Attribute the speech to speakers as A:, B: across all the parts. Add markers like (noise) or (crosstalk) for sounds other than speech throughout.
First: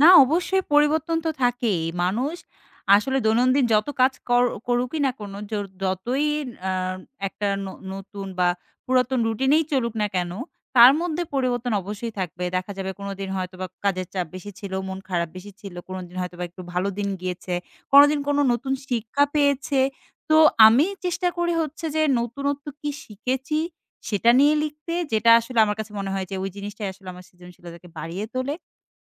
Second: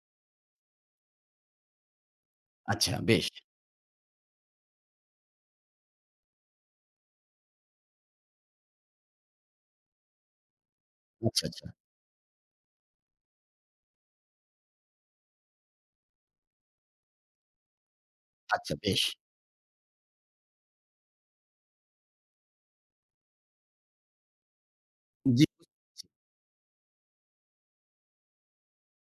A: না, অবশ্যই পরিবর্তন তো থাকেই। মানুষ
B: আচ্ছা,
A: আসলে
B: বেশ।
A: দৈনন্দিন যত কাজ কর করুকই না কেনো, জোর যতই আ একটা ন নতুন বা পুরাতন রুটিনেই চলুক না কেন, তার মধ্যে
B: আচ্ছা, আচ্ছা।
A: পরিবর্তন অবশ্যই থাকবে। দেখা যাবে, কোনোদিন হয়তো বা কাজের চাপ বেশি ছিল, মন খারাপ বেশি ছিল, কোনোদিন হয়তোবা একটু ভালো দিন গিয়েছে, কোনোদিন কোনো নতুন
B: আচ্ছা, বেশ।
A: শিক্ষা পেয়েছে। তো, আমি চেষ্টা করি হচ্ছে যে, নতুনত্ব কী শিখেছি? সেটা নিয়ে লিখতে, যেটা
B: জি।
A: আসলে আমার কাছে মনে হয় যে, ওই জিনিসটাই আসলে আমার সৃজনশীলতাকে বাড়িয়ে তোলে,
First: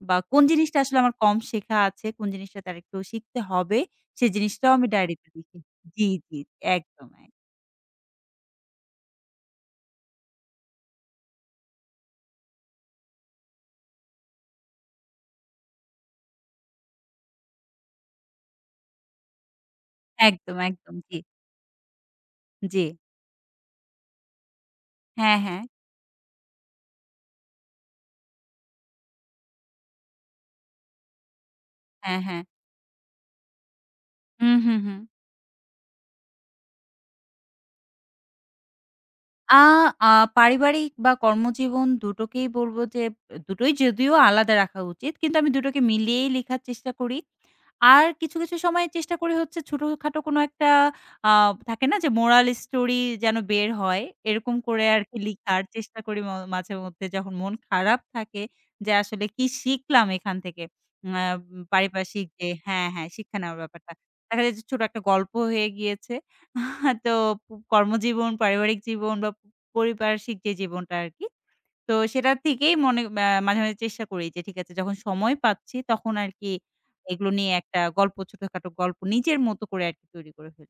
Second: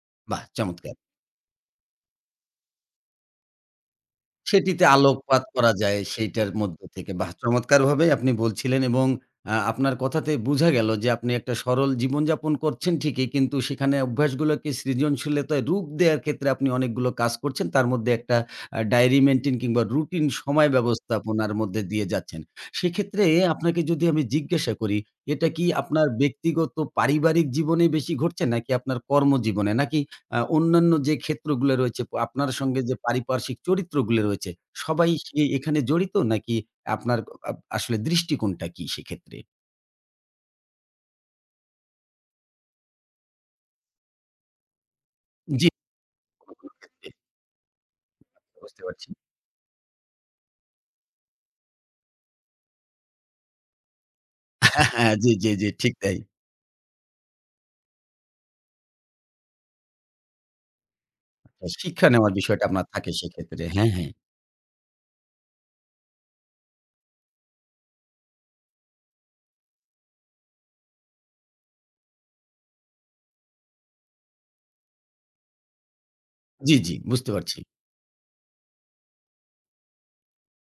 A: বা কোন
B: বাহ!
A: জিনিসটা
B: চমৎকার!
A: আসলে আমার কম শেখা আছে? কোন জিনিসটা তার একটু শিখতে হবে? সে জিনিসটাও
B: সেটিতে
A: আমি ডায়রিতে
B: আলোকপাত
A: লিখি
B: করা যায়,
A: জি, জি।
B: সেটার মধ্য
A: একদম,
B: থেকে।
A: এক
B: বাহ্! চমৎকারভাবেই আপনি বলছিলেন, এবং আ আপনার কথাতে বুঝা গেল যে, আপনি একটা সরল জীবনযাপন করছেন ঠিকই, কিন্তু সেখানে অভ্যাস গুলোকে সৃজনশীলতায় রূপ দেওয়ার ক্ষেত্রে আপনি অনেকগুলো কাজ করছেন। তার মধ্যে একটা, আ ডেইরি মেইনটেইন কিংবা রুটিন
A: একদম,
B: সময়
A: একদম। জি।
B: ব্যবস্থাপনার মধ্যে দিয়ে যাচ্ছেন।
A: জি।
B: সেক্ষেত্রে, আপনাকে যদি আমি জিজ্ঞাসা করি,
A: হ্যাঁ,
B: এটা
A: হ্যাঁ।
B: কি আপনার ব্যক্তিগত পারিবারিক জীবনে বেশি ঘটছে? নাকি আপনার কর্মজীবনে? নাকি আ অন্যান্য যে ক্ষেত্রগুলা রয়েছে,
A: হ্যাঁ, হ্যাঁ।
B: আপনার সঙ্গে যে পারিপার্শ্বিক চরিত্রগুলো রয়েছে,
A: হুম, হুম, হুম।
B: সবাই সেই এখানে জড়িত নাকি? আপনার আ আপ আসলে দৃষ্টিকোণটা কি, সেক্ষেত্রে?
A: আ আ পারিবারিক বা কর্মজীবন ২ টোকেই বলব যে, ২ টোই যদিও আলাদা রাখা উচিত। কিন্তু আমি ২
B: জি।
A: টোকে মিলিয়েই লিখার চেষ্টা
B: কর্মক্ষেত্রে।
A: করি। আর কিছু, কিছু
B: বুঝতে
A: সময়
B: পারছি।
A: চেষ্টা করি হচ্ছে, ছোটোখাটো কোনো একটা আ থাকে না যে, মোরাল স্টোরি, যেন বের হয়। এরকম করে
B: হ্যাঁ,
A: আর
B: হ্যাঁ।
A: কি
B: জি, জি,
A: লিখার
B: জি। ঠিক
A: চেষ্টা
B: তাই।
A: করি ম মাঝে মধ্যে, যখন মন খারাপ থাকে, যে আসলে কি শিখলাম এখান থেকে? উম আ
B: শিক্ষা
A: পারিপার্শিক
B: নেওয়ার
A: যে
B: বিষয়টা মা
A: হ্যাঁ, হ্যাঁ,
B: থাকে
A: শিক্ষা নেওয়ার
B: সেক্ষেত্রে। হ্যাঁ,
A: ব্যাপারটা।
B: হ্যাঁ।
A: দেখা যায় যে, ছোট একটা গল্প হয়ে গিয়েছে। (chuckles) তো প কর্মজীবন, পারিবারিক জীবন বা পরিপার্শিক যে জীবনটা আরকি। তো, সেটা থেকেই মনে আ মাঝে, মাঝে চেষ্টা করি যে, ঠিক আছে যখন সময় পাচ্ছি, তখন আরকি,
B: জি, জি। বুঝতে
A: এগুলো নিয়ে
B: পারছি।
A: একটা গল্প ছোটখাটো গল্প নিজের মত করে, আরকি তৈরি করে ফেলি।